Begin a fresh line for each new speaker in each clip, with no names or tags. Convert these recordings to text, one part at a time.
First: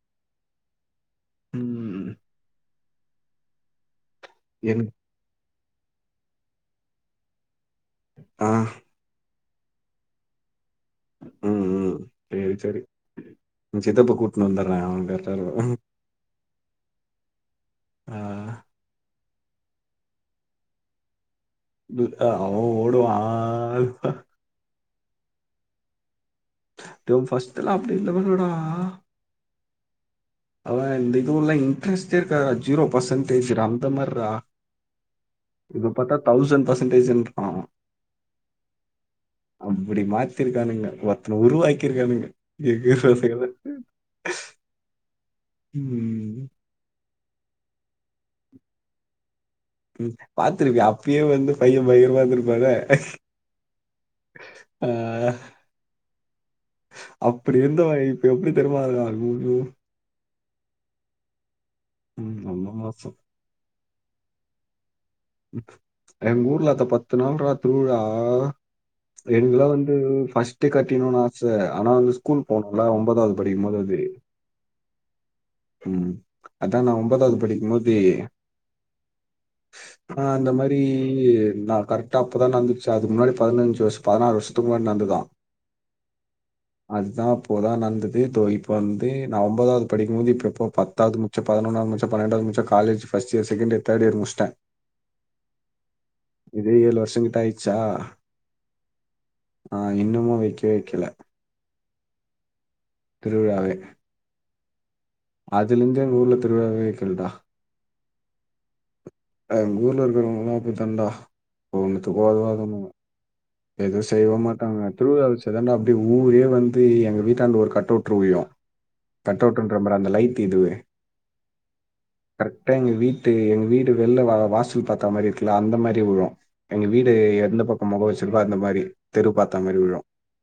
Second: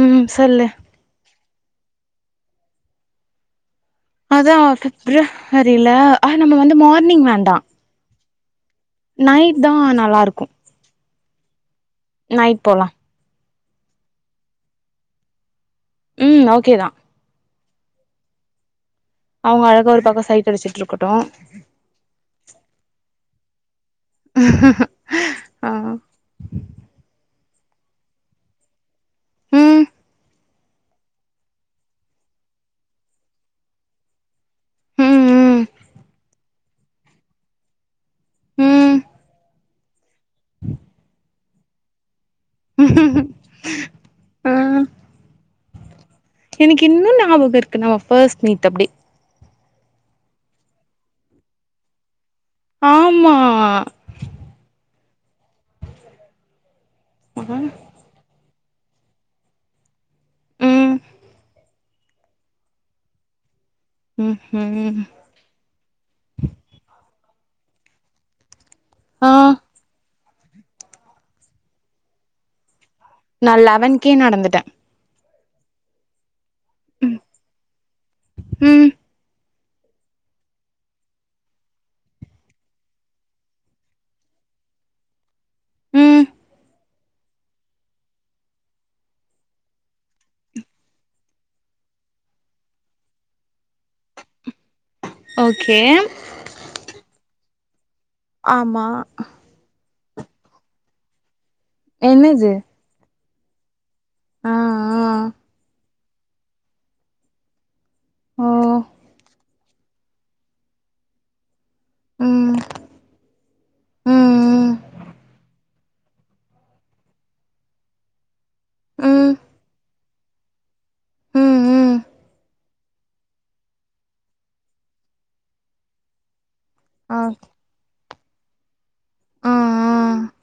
ம் சொல்லு
ம்.
அதான்
எனக்கு
[unintelligible] அ நம்ம வந்து மார்னிங் வேண்டாம்
ஆ
நைட் தான் நல்லாருக்கும்
செரி செரி
போலா
சித்தப்பு கூட்னுவந்தற அவங் கரெட்டா இருப்பா
ம் ஓகே தான்
ஆ
அவங்க அழகா ஒரு பக்கம் சைட் அடிச்சிட்டுருக்கட்டும்
[unintelligible] அவன் ஓடுவான் ஆ இப்ப
[inaudible] ஆ
ஃபஸ்ட்லாம் அப்புடி [unintelligible] டா
ம்
அவன் இந்த இது உள்ள இன்ட்ரெஸ்ட் இருக்க ஜீரோ பர்சன்டேஜ் அந்த மாரா
ம்
இப்ப பாத்தா தௌசண்ட் பர்சன்டேஜின்ரா
ம்
அப்படி மாத்திருக்கானுங்க ஒருத்தன உருவாக்கிருக்கானுங்க
ம் ஆ
[unintelligible] உம்
எனக்கு இன்னு ஞாபகோ இருக்கு நம்ம ஃபஸ்ட் மீட் அப்டி
ம் பாத்துருப்பியே அப்பயே வந்து பையன் பயங்கரமா இருந்துருப்பாரே
ஆமா
ஆ அப்டி இருந்தவ இப் ப எப்டி தெர்மா இருக்கா ஐயோயோ
ம்
ம் ரொம்ப மோசோ
ம் ஹூம்
எங் ஊர்ல அத பத்து நாள் ராத் திருவுழா
ஆ
எங்குல வந்து ஃபஸ்ட் கட்டினு ஆச ஆனா வந்து ஸ்கூல் போனுல ஒம்பதாது
நா
படிக்கு போது அது
லெவன்கே நடந்துட்டே
ம் அதா நா ஒம்பதாது படிக்கும்போது
ம்
ஆ அந்தமரி நா கரட்டா அப்பதா நடந்துச்சி அது முன்னாடி பதினஞ்சு வர் பதினாறு வர்ஷத்துக்கு முன்னாடி நந்துதா
ம்
அதுதா அப்போதா நந்தது தோ இப்ப வந்து நா ஒம்பதாது படிக்கும்போது இப்ப எப்ப பத்தாது முச்சே பதினொன்னா முச்சே பன்னண்டாது முச்சே college first year second year third year முச்சிட்டே
ஓகே
இதே ஏழு வர்ஷங்கிட்ட ஆயிர்ச்சா
ஆமா
ஆ இன்னுமு வைக்கே வைக்கல
என்னது
திருவிழாவே
ஆ ஆ
அதுலேந்தே எங் ஊர்ல திருவிழாவே வைக்கல டா
ஓ
எங் ஊர்ல இர்க்குறவங்லா அப்டி தாண்டா ஒன்னுத்துக்கு
ம்
ஒதவாதவனுக எது
ம்
செயவு மாட்டாங்க திருவிழா வெச்சாதாண்டா டே ஊரே வந்து எங்க வீட்டாண்ட வந்து ஒரு கட்டவுட்று விழு
ம்
கட்டவுட்டுன்ற பாரு அந்த லைட்டு இதுவு
ம் ம் ம்
கர்ட்டா எங்க வீட்டு எங்க வீட் டு வெள்ல வ வாசல் பாத்தா மாரி இருக்குல அந்த மாரி உழு எங்க வீடு
ஆ
எந்த பக் மொகோ வெச்சுருக்கோ அந்த மாரி தெரு
ஆ
பாத்தா மாரி விழு
ஆ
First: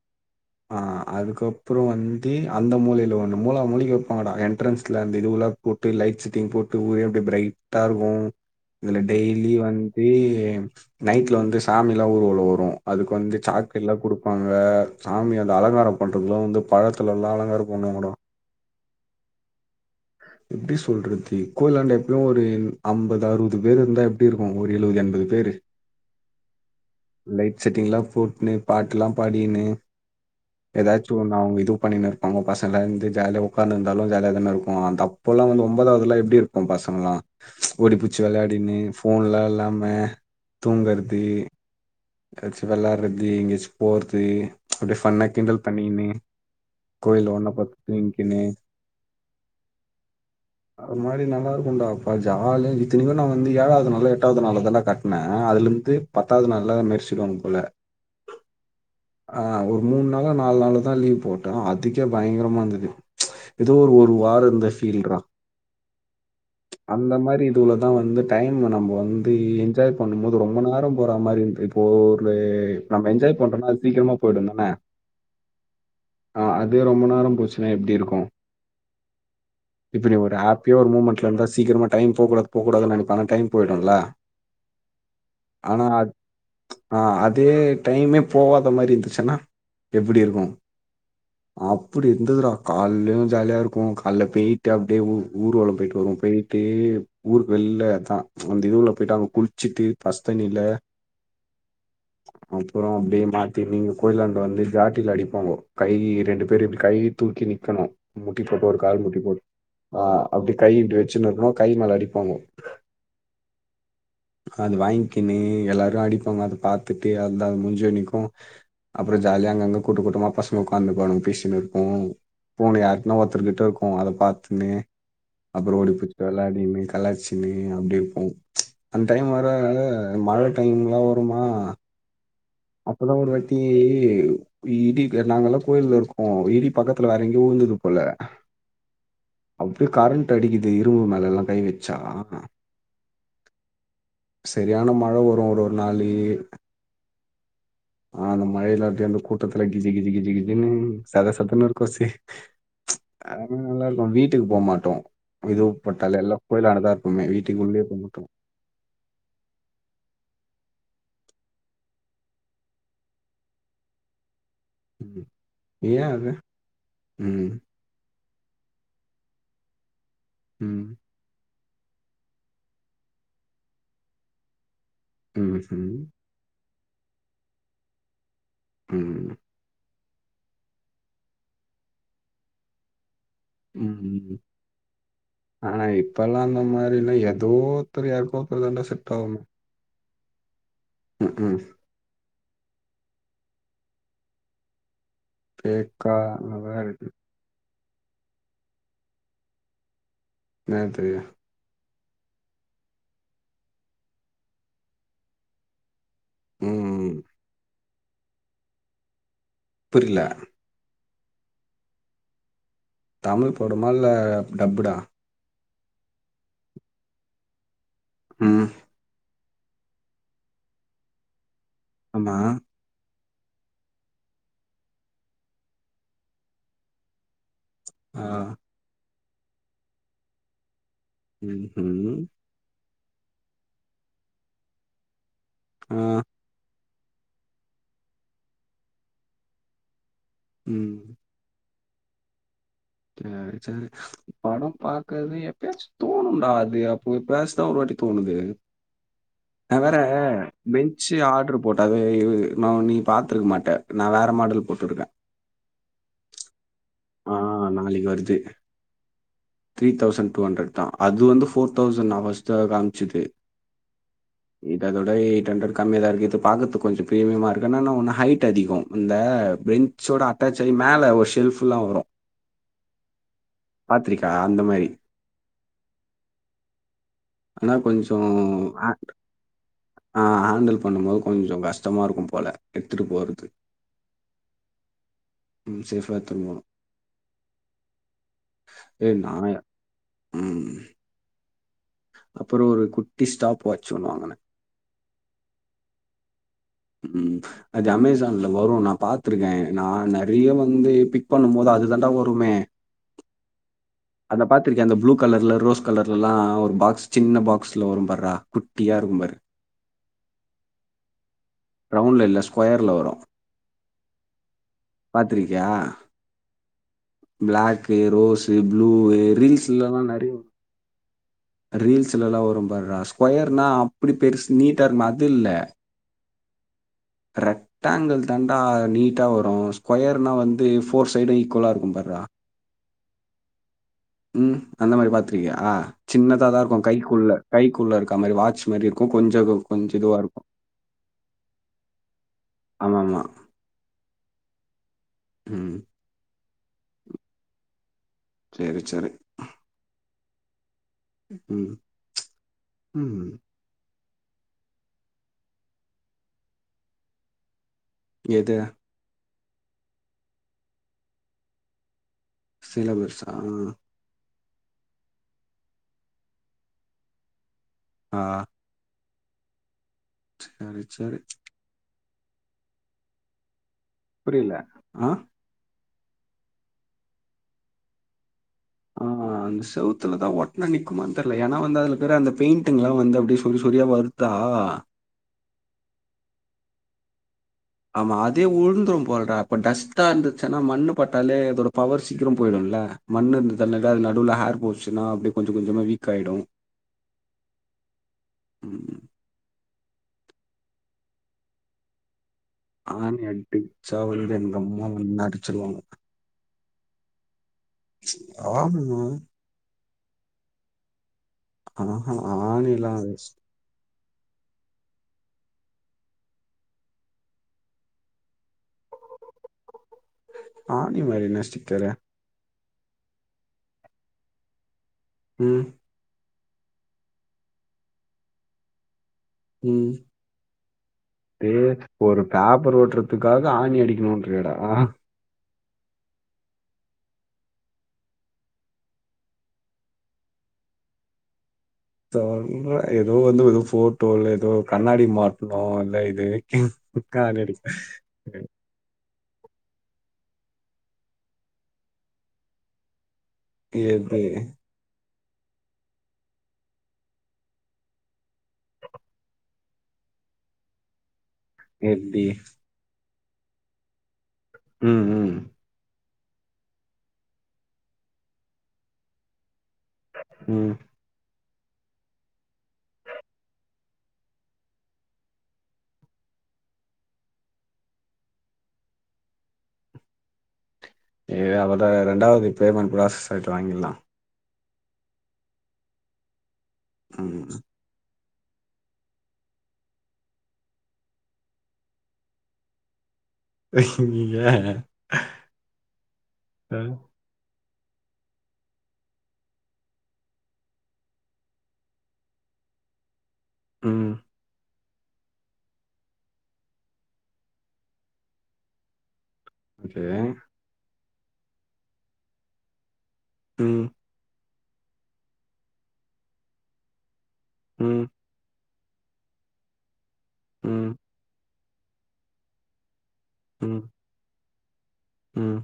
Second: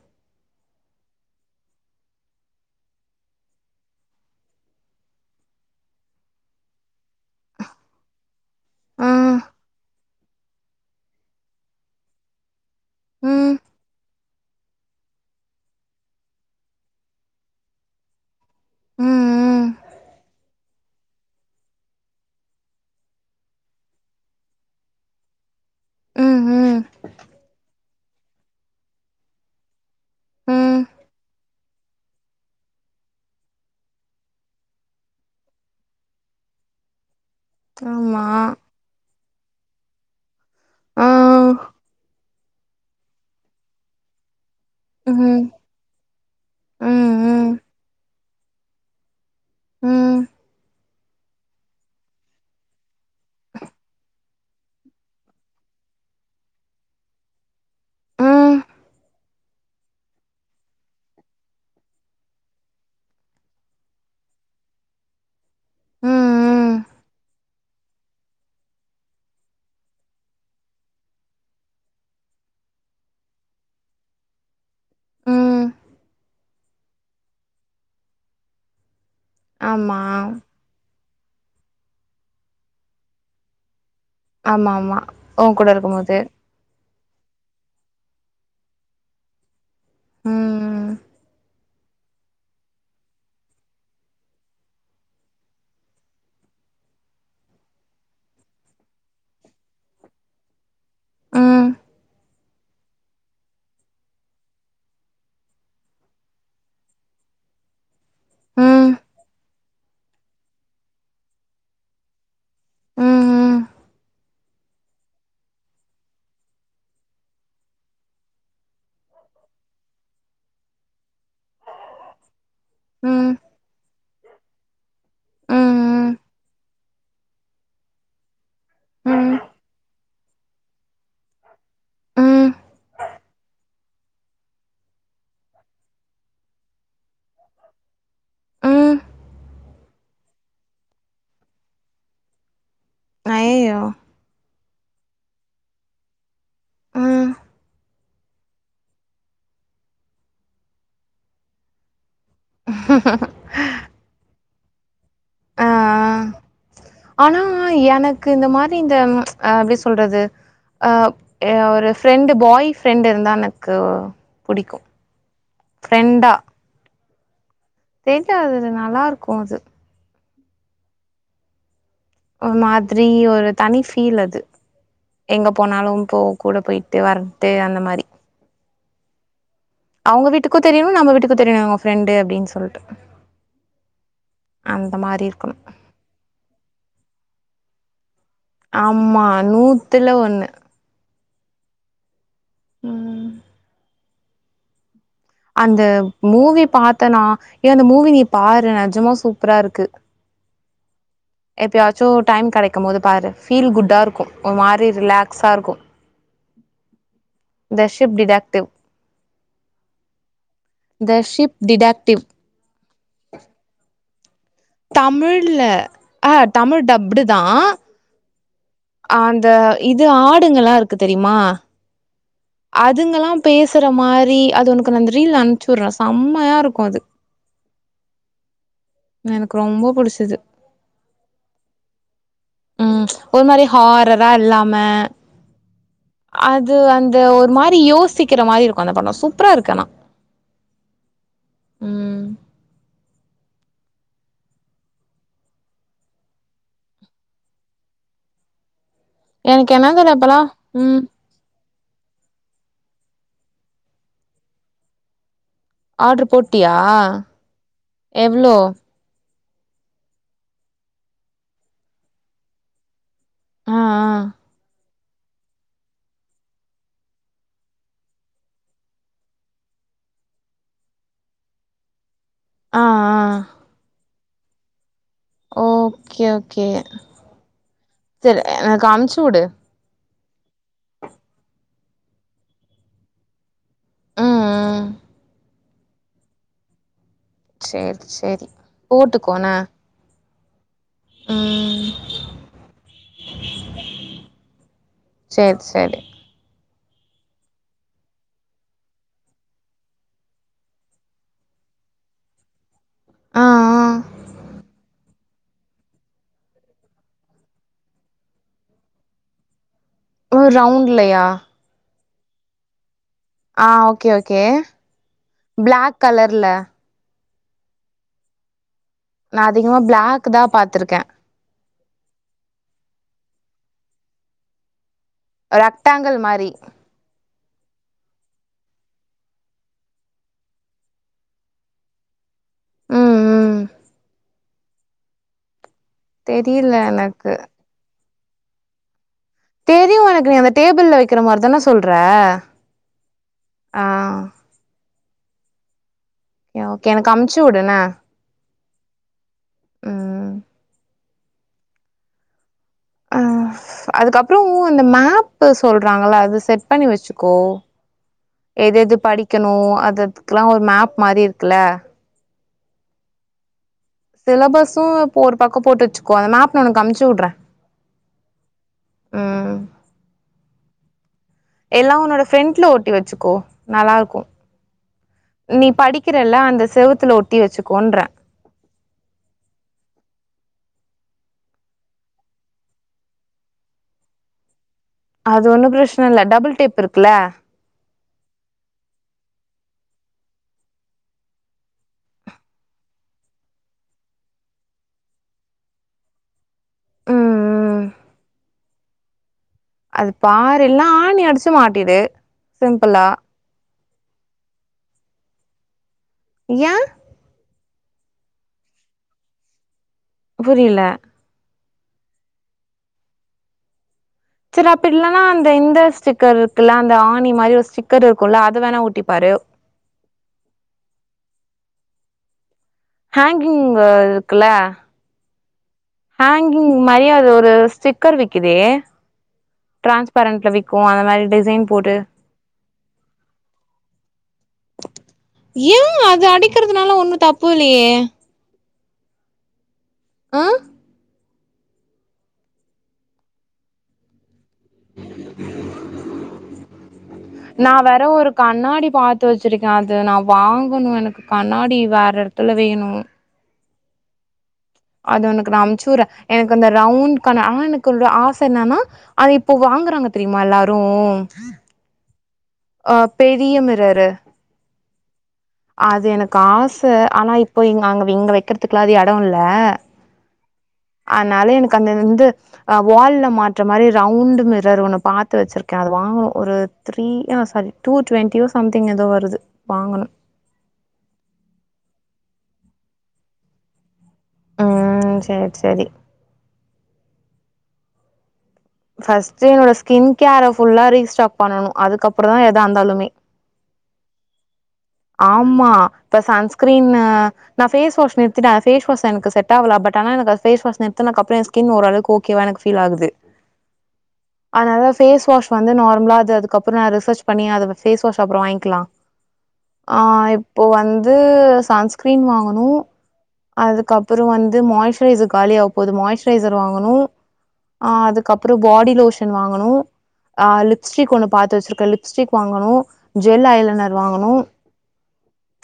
ஆ அதுக்கப்றோ வந்து அந்த மூலைல ஒன்னு மூலா மூலிக்கு வெப்பாங்கடா என்ட்டரன்ஸ்ல அந்த இது உல போட்டு லைட்ஸ் தீம் போட்டு ஊரே அப்டே பிரைட்டா இருக்கு இதுல
ஆ
டெய்லி வந்து நைட்ல வந்து சாமிலா ஊருவலோ வரு அதுக்கு வந்து
ம்
சாக்லேட்லா குடுப்பாங்க ங்க சாமி அத அலங்காரம் பண்றதுலா வந்து பழத்துலலா அலங்காரோ பண்ணுவாங்கட
ம் ம்
எப்டி சொல்றது கோயிலாண்ட எப்பயு ஒரு அம்பது அறுவது பேர் இருந்தா எப் எப்டி இருக்கு ஒரு எழுவது எண்பது பேரு
ம் ம் ம்
லைட் செட்டிங்லா போட்னு பாட்லா பாடி கின்னு
ம்
எதாச்சு ஒன்னு நா வுங்க இது பண்ணி கினு இருப்பாங்க பசங்க வந்து ஜாலியா ஒக்காந்துந்தாலு ஜாலியா தான இருக்கு கு தப்போலா வந்து ஒம்பதாது எல்லா எப்டி இருப்போ பசங்கலா ஓடி பூச்சி
ஆமா
வெளயாடின்னு ஃபோன்லா இல்லாம தூங்கர்து
[inaudible]
எதாச்சு வெள்ளார்றது எங்காச்சு போறது அப்டே
ம்
ஃபன்னா
ம்
கிண்டல் பண்ணிகினு
ம்
கோயில்ல
ம்
ஒன்னா பத்து தூங்கி கின்னு
ம்
அது மாரி நல்லாருக்குன்டா ப்பா ஜாலியா இத்தனிக்கு நா வந்து ஏழாது நாளோ எட்டாது நாளோ தாண்டா கட்னே அதுலருந்து பத்தாது நாள்ல அத மேர்சுடுவாங் போல
ம்
ஆ ஒரு மூணு நாள நாலு நாளோ தா லீவ் போட்டே அதுக்கே பயங்கரமா இருந்துது ஏதோ ஒரு வாரோ இருந்த ஃபீல்றா
ம்
அந்த மாரி இதுவுலதா வந்து டைம் நம்ம வந்து என்ஜாய் பண்ணும் போது ரொம்ப நேரோ போற மாரி இருந்தது போர்லே இப்ப நம்ம என்ஜாய் பண்றோனா அது சீக்கிரமா போயிடு தான
ம்
அது ரொம்ப நேரோ போச்சுனா எப்டி இருக்கு
ஆமா
இப்டி ஒரு ஆப் பியூர் மூமெண்ட்ல இருந்தா சீக்கிரமா டைம் போக்கூடாது போக்கூடாது நெனப்பே ஆனா டைம் போயிடுல
ஆமா ஆமா ஒ கூட இருக்கு போது
ஆஹ் அதே டைமே போவாத மாரி இருந்துச்சுனா எப்டி இருக்கு
ம்
அப்புடி இருந்துதுடா கால்லயு ஜாலியா இருக்கு கால்ல பேயிட்டு அப்டியே ஊ ஊர்வலம் போயிட்டு வருவோ பேயி தே ஊருக்கு வெள்ள அதா அந்த இதுல போயிட்டு அங்க குளிச்சுட்டு பஸ்த்தண்ணீல
ம்
அப்புறோ அப்டியே மாத்தி நீங்க கோயிலாண்ட வந்து ஜாட்டில அடிப்பாங்கோ கை ரெண்டு பேரு இப்டி கை தூக்கி நிக்கணு முட்டி
ம்
போட்டு ஒரு
ம்
கால் முட்டி போட்டு ஆ அப்டி கை இப்டி வெச்சுனு இருக்கனு கை மேல அடிப்பாங்க
ம்
அது வாங்கிக்கினு எல்லார் ரு அடிப்பாங்க அத பாத்துட்டு அந்தாள் முஞ்சநிக்கு அப்றோ ஜாலியா அங்கங்கே கூட்டு கூட்டமா பசங்க உட்காந்துகுணுவாங்க பேசினு இருப்போ ஃபோனு
ம்
யாருட்னா
ம்
ஒருத்தருக்கிட்ட இருக்கு அத பாத்துனு அப்புறோ
ம்
ஓடிபுச் வெளாடினு கலாச்சின்னு அப்டி இருப்போ அந்த டைம் வேற மழ டைம்லா வருமா
ம்
அப்பதா ஒரு வாத்தி இடி நாங்க எல்லா கோயில்ல இருக்கோ இடி பக்கத்துல வேற எங்கயயோ உழுந்தது போல
ம்
அப்டியே கரண்ட் அடிக்கிது இரும்பு மேலல்லா கை வச்சா
அய்யய்யோ
சரியான மழ வரு ஒரு ஒரு நாளு
ம்
ஆஹ் அந்த மழ இல்லாடி அந்த கூட்டத்தில கிஜி கிஜி கிஜி கிஜினு சத சத இருக்கு சே
ஹ்ம்ம் ஹ்ம்ம் ஹ
அதும் நல்லா இருக்கும் வீட்டுக்கு போமாட்டோ
ஆ
இதுவு போட்டாலே எல்லா கோயிலாண்ட தா இருக்
ஆனா எனக்கு இந்த மாரி இந்த அஹ் எப்டி சொல்றது அப் அ ஒரு ஃப்ரெண்டு பாய் ஃப்ரெண்டு இருந்தா எனக்கு பிடிக்கு
ம் ஏன் அது உம்
தெர்ல அதுது நல்லா இருக்கு அது
ம்
ஒரு மாதிரி ஒரு தனி ஃபீல் அது எங்க
ம்ஹும்
போனாலு போ கூட போயிட்டு வர்றது அந்த மாரி
ம்
அவுங்க வீட்டுக்கு தெரியனு நம்ம வீட்டுக்கு தெரியனு இவுங்க ஃப்ரெண்டு அப்டினு சொல்ட்டு
ம்
அந்த மாரி இருக்கணு
இப்பலா அந்த மாதிரினா எதோ தெரியாது போ
ஆமா நூத்துல ஒண்ணு
ம் ஹும்
உம் அந்த
ஃபேக்கா
மூவி
நல்லா இருக்கு
பாத்தனா ஏ அந்த மூவி நீ பாரு நெஜமா சூப்பரா இருக்கு
என்னது
எப்பயாச்சு டைம் கெடைக்கு போது பாரு ஃபீல் குட்டா இருக்கு ஒரு மாரி ரிலாக்ஸா இருக்கு
ம்
ந்த ஷிப் டீடக்டிவ்
புரில
ந்த ஷிப் டிடாக்டிவ்
தமிழ் படமா இல்ல டப்புடா
தமிழ்ல ஆஹ் தமிழ் டப்புடுதா
ம்
அந்த இது ஆடுங்கல்லா இருக்கு தெரியுமா
ஆமா
அதுங்கல்லா பேசுற மாரி அது உனக்கு நா அந்த ரீல் அம்ச்சுற்ற சம்மையா இருக்கு அது
ஆ
எனக்கு ரொம்ப புடிச்சிது
ம் ம்
ம் ஒரு மாரி ஹாரரா இல்லாம
ஆ
அது வந் து ஒரு மாரி யோசிக்கிற மாரி இருக்கு அந்த படோ சூப்பரா இருக்கானா
ம்
ம்
சேரி சேரி படம் பாக்கறது எப்பயாச்சு தோணுன்டா அது அப்போ எப்யாச்சுதா ஒரு வாட்டி தோணுது
எனக்கு
நா வேற
என்னன் தெர்ல இப்பல்லா ம்
பெஞ்சு ஆட்ரு போட்ட அது ந நீ பாத்துருக்க மாட்ட நா வேற மாடல் போட்டுருக்கே
ஆட்ரு போட்டியா
ஆ நாளிக்கு வருது
எவ்ளோ
த்ரீ தௌசண் டூ ஹண்ரட் தா அது வந்து ஃபோர் தௌசண் நான் ஃபஸ்ல காமிச்சிது
ஆ ஆ
இ அதோட எயிட் ஹண்ரட் கம்மியாதா இருக்குது இது பாக்கற்துக் கொஞ்சு ப்ரீமியமா இருக்கு ஆனா இன்னா ஒன்னு ஹைட் அதிகோ இந்த பெஞ் சோட அட்டாச்சாயி மேல ஒரு ஷெல்ஃபுல்லா வரு
ஆ ஆ
த்ரீகா அந்த மாரி
ஓகே ஓகே
ஆனா கொஞ்சோ
சரி எனக்கு
ஆக்ட்
அமுச்சு வுடு
ஆ ஹேண்டல் பண்ணும் போது கொஞ்சோங் கஷ்டமா இருக்கும் போல எட்த்துட்டு போறது
ம் ம்
சேஃபா எத்துன்போனு
சேரி சேரி
ஏ நா
போட்டுக்கோண்ண
ம்
ம்
அப்புறோ ஒரு குட்டி ஸ்டாப் வாச் ஒண்ணு வாங்குன
சேர் சேரி
ம் அது அமேசான்ல வரு நா பத்துருக்கே நா நெறிய வந்து பிக் பண்ணும் போது அது தாண்டா வருமே
ஆ ஆ
அத பாத்திருக்கியா அந்த ப்ளூ கலர்ல ரோஸ் கலர்லல்லா ஒரு பாக்ஸ் சின்ன பாக்ஸ்ல வரு பார்றா குட்டியா இருக்கு பாரு
ஓ ரவுண்ட்லயா
ரவுண்ட்ல இல்ல ஸ்கொயர்ல வரு
ஆ ஓகே ஓகே ப்ளாக் கலர்ல
ப்ளாக்கு ரோஸு ப்ளூவு
நா அதிகமா
ரீல்ஸ்லெல்லா நெறிய
பிளாக் தா
வரு
பாத்திருக்கே
ரீல்ஸ்லல்லா வரும் பார்றா ஸ்கொயர்னா அப்டி பெருசு நீட்டா இருக்மே அது இல்ல
ட்டாங்கள் மாரி
ரெ ட்டேங்கள் தாண்டா நீட்டா வரு ஸ்கொய்ர்னா வந்து ஃபோர் சைடு ஈக்வலா இருக்கும் பார்றா
ம் ம்
ம் அந்த மாரி பாத்ருக்கியா சின்னதாதா
தெரியல
இருக்கு கைக்குள்ள
எனக்கு
கைக்குள்ள இருக் அத் மாரி வாச் மாரி இருக்கு கொஞ்சு இதுவு
தெரியு எனக்கு நீ அந்த டேபிள்ள வெக்கிற மாரி தான சொல்ற
ஆமா ஆமா
ஆ
ம்
ஓகே எனக்கு அம்ச்சி உடுண்ண
செரி செரி
ம்
ம் ம்
அதுக்கப்றோ இந்த மேப்பு சொல்றாங்கள்ள அது செட் பண்ணி வெச்சிக்கோ
எது
எதெது படிக்கணு அத்ததுக்ல்லா ஒரு மேப் மாரி இருக்குல
சிலபர்ஸ்ஸா
சிலபஸ்ஸு இப்போ ஒரு பக்கோ போட்டு வச்சுக்கோ அந்த மேப் நா ஒனக்கு அம்ச்சுட்றே
ஆ
ம்
சேரி சேரி
எல்லா ஒன்னோட ஃப்ரெண்ட்ல ஒட்டி வச்சுக்கோ நல்லா இருக்கு
புரில ஆ
நீ படிக்கிறல்ல அந்த செவுத்துல ஒட்டி வச்சுக்கோன்ற
ஆமா அந்த செவுத்துலதா ஒட்னா நிக்குமான் தெர்ல ஏனா வந்து அதுலக்குற அந்த பெயிண்டிங்ல்லா வந்து அப்டே சொரி சொரியா வருத்தா
அது ஒன்னு பிரச்சன இல்ல டபுள் டேப் இருக்குல்ல
ஆமா அதே உழுந்துரும் போல்டா இப்போ டஸ்ட்டா இருந்துச்சுன்னா மண்ணு பட்டாலே அதோட பவர் சீக்கிரோ போயிடுல மண்ணு இருந்த [unintelligible] அது நடுவுல ஹேர் போச்சுன்னா அப்டே கொஞ்ச கொஞ்சமா வீக்காய்டு
ம் ம்
ம்,
அது பாரு இல்லனா ஆணி அடிச்சு மாட்டிடு சிம்பிளா
ஆணி அடிச்சாவந்து எங்கம்மா வந்து அடிச்சிருவாங்க
ஏ
ஆம்மா
புரில
ஆ ஹா ஆணில்லா
செரி அப்டி இல்லன்னா அந்த இந்த ஸ்டிக்கர்ருக்குல்ல அந்த ஆணி மாரி ஒரு ஸ்டிக்கர் இருக்குல அது வேணா ஒட்டி பாரு
ஆணி மாரி என்னா ஸ்டிக்கரு
ஹாங்கிங் வ இருக்குல்ல
ம்
ஹாங்கிங் மாரியே அது ஒரு ஸ்டிக்கர் விக்கிதே டிரான்ஸ்பரண்ட்ல வி க்கு அந்த மாரி
பே
டிசைன் போட்டு
ஒரு பேப்பர் ஒட்றதுக்காக ஆணி அடிக்கணுன்றியாடா
ஏ அது அடிக்கிறதுனால ஒன்னு தப்புல்லயே ஆ
தெர்ல எதோ வந்து எதோ ஃபோட்டோ இல்ல எதோ கண்ணாடி மாட்ணு இல்ல இது க்கா ஆணி அடி
முன்னாடி பா த்து வச்சிருக்கே அது நா வாங்கணு எனக்கு கண்ணாடி வேற எடத்துல வேணு
எப்டி
அது ஒனக்கு நா அம்ச்சுர்றே எனக்கு அந்த ரவுண்ட் கண் ஆனா எனக்கு ஒரு ஆச என்னன்னா அது இப்போ வாங்குறாங்க தெரிமா எல்லாரு
எப்டி
ஆ பெரிய மிரரு
ம் ம்
அது எனக்கு ஆச ஆனா இப்போ இங்க அங் இங்க வெக்கற்துக்லா அது எடோல்ல
ம்
ஆனால எனக்கு அந்த வந்து அ வால்ல மாட்ற மாரி ரவுண்ட்டு மிரர் ஒண்ணு பாத்து வச்சிருக்கே அது வாங்கணு ஒரு த்ரீ யா சாரி டூ டுவெண்ட்டியோ சம்திங் எதோ வருது வாங்கணு
ஏ அவ்ளதா எ ரெண்டாவது பேமெண்ட் ப்ராசஸ் ஆயிட்டு வாங்கிர்லா
ம் சேர் சேரி
ம்
ஃபஸ்ட்டு என்னோட ஸ்கின் கேர ஃபுல்லா ரீஸ்டாக் பண்ணனு அதுக்கப்றோ தா எதா இந்தாலுமே
அ
ஆமா இப்ப சன்ஸ்க்ரீனு நா பேஸ் வாஷ் நிறுத்திட பேஸ் வாஷ் எனக்கு செட் ஆவல பட் ஆனா எனக்கு பேஸ் வாஷ் நிறுத்துனக்கப்றோ எ ஸ்கின் ஓர்ளவுக்கு ஓக் கேயா எனக்கு பீல் ஆகுது
ம்
அதனால பேஸ் வாஷ் வந்து நார்மலா அது அதுக்கப்புறோ நா ரிசர்ச் பண்ணி அத பேஸ் வாஷ் அப்றோ வாங்கிக்லா
[inaudible]
ஆ இப்போ வந்து சன்ஸ்கிரீன் வாங்கணு
ம்
அதுக்கப் அப்புறோ வந்து மாய்சுரைசர் காலியாக போது மாய்சரைசர் வாங்கணு ஆ
ம்
அதுக் கப்புறோ பாடி லோஷன் வாங்கணு ஆ
ம்
லிப்ஸ்டிக் ஒண்ணு பாத்து வச்சிருக்க லிப்ஸ்டிக் வாங்கணு ஜெல் ஐ
ம்
லைனர் வாங்கணு
ம்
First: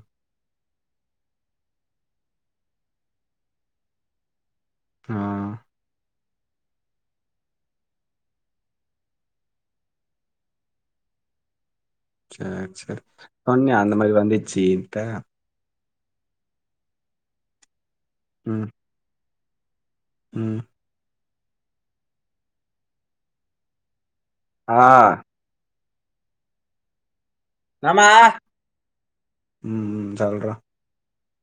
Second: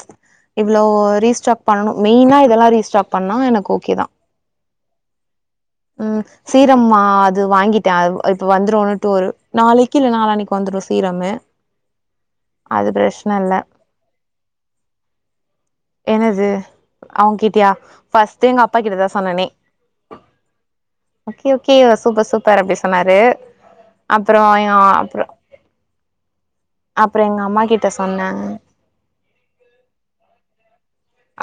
இவ்ளோ ரீஸ்டாக் பண்ணனு மெய்னா இதெல்லா ரீஸ்டார்க் பண்ணா எனக்கு ஓகே தா
ம்
ம் சீரம்மா அது வாங்கிட்ட இப்ப வந்துருன்ட்டு ஒரு நாளைக்கி இல்ல நாலானிக்கி வந்துடு சீரமு
சேர்
அது
சேர்
பிரச்சன இல்ல
பொன்னியா அந்த மாரி வந்துச்சு [unintelligible]
என்னது அவ கிட்டியா ஃபஸ்ட்டு எங்க
ம்
அப்பா கிட்டதா சொன்னனே
ம்
ஓகே ஓகே சூப்பர் சூப்பர் அப்டி சொன்னாரு அப்றோ அ
ஆ
அப்றோ அப்றோ எங்க அம்மா கிட்
ம் ம் சொல்ற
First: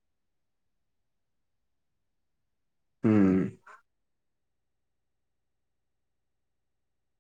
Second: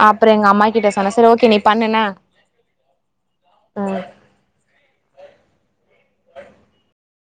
அப்றோ எங்க அம்மா கிட்ட சொன்ன சரி ஓகே நீ பண்ணு என்ன
ம்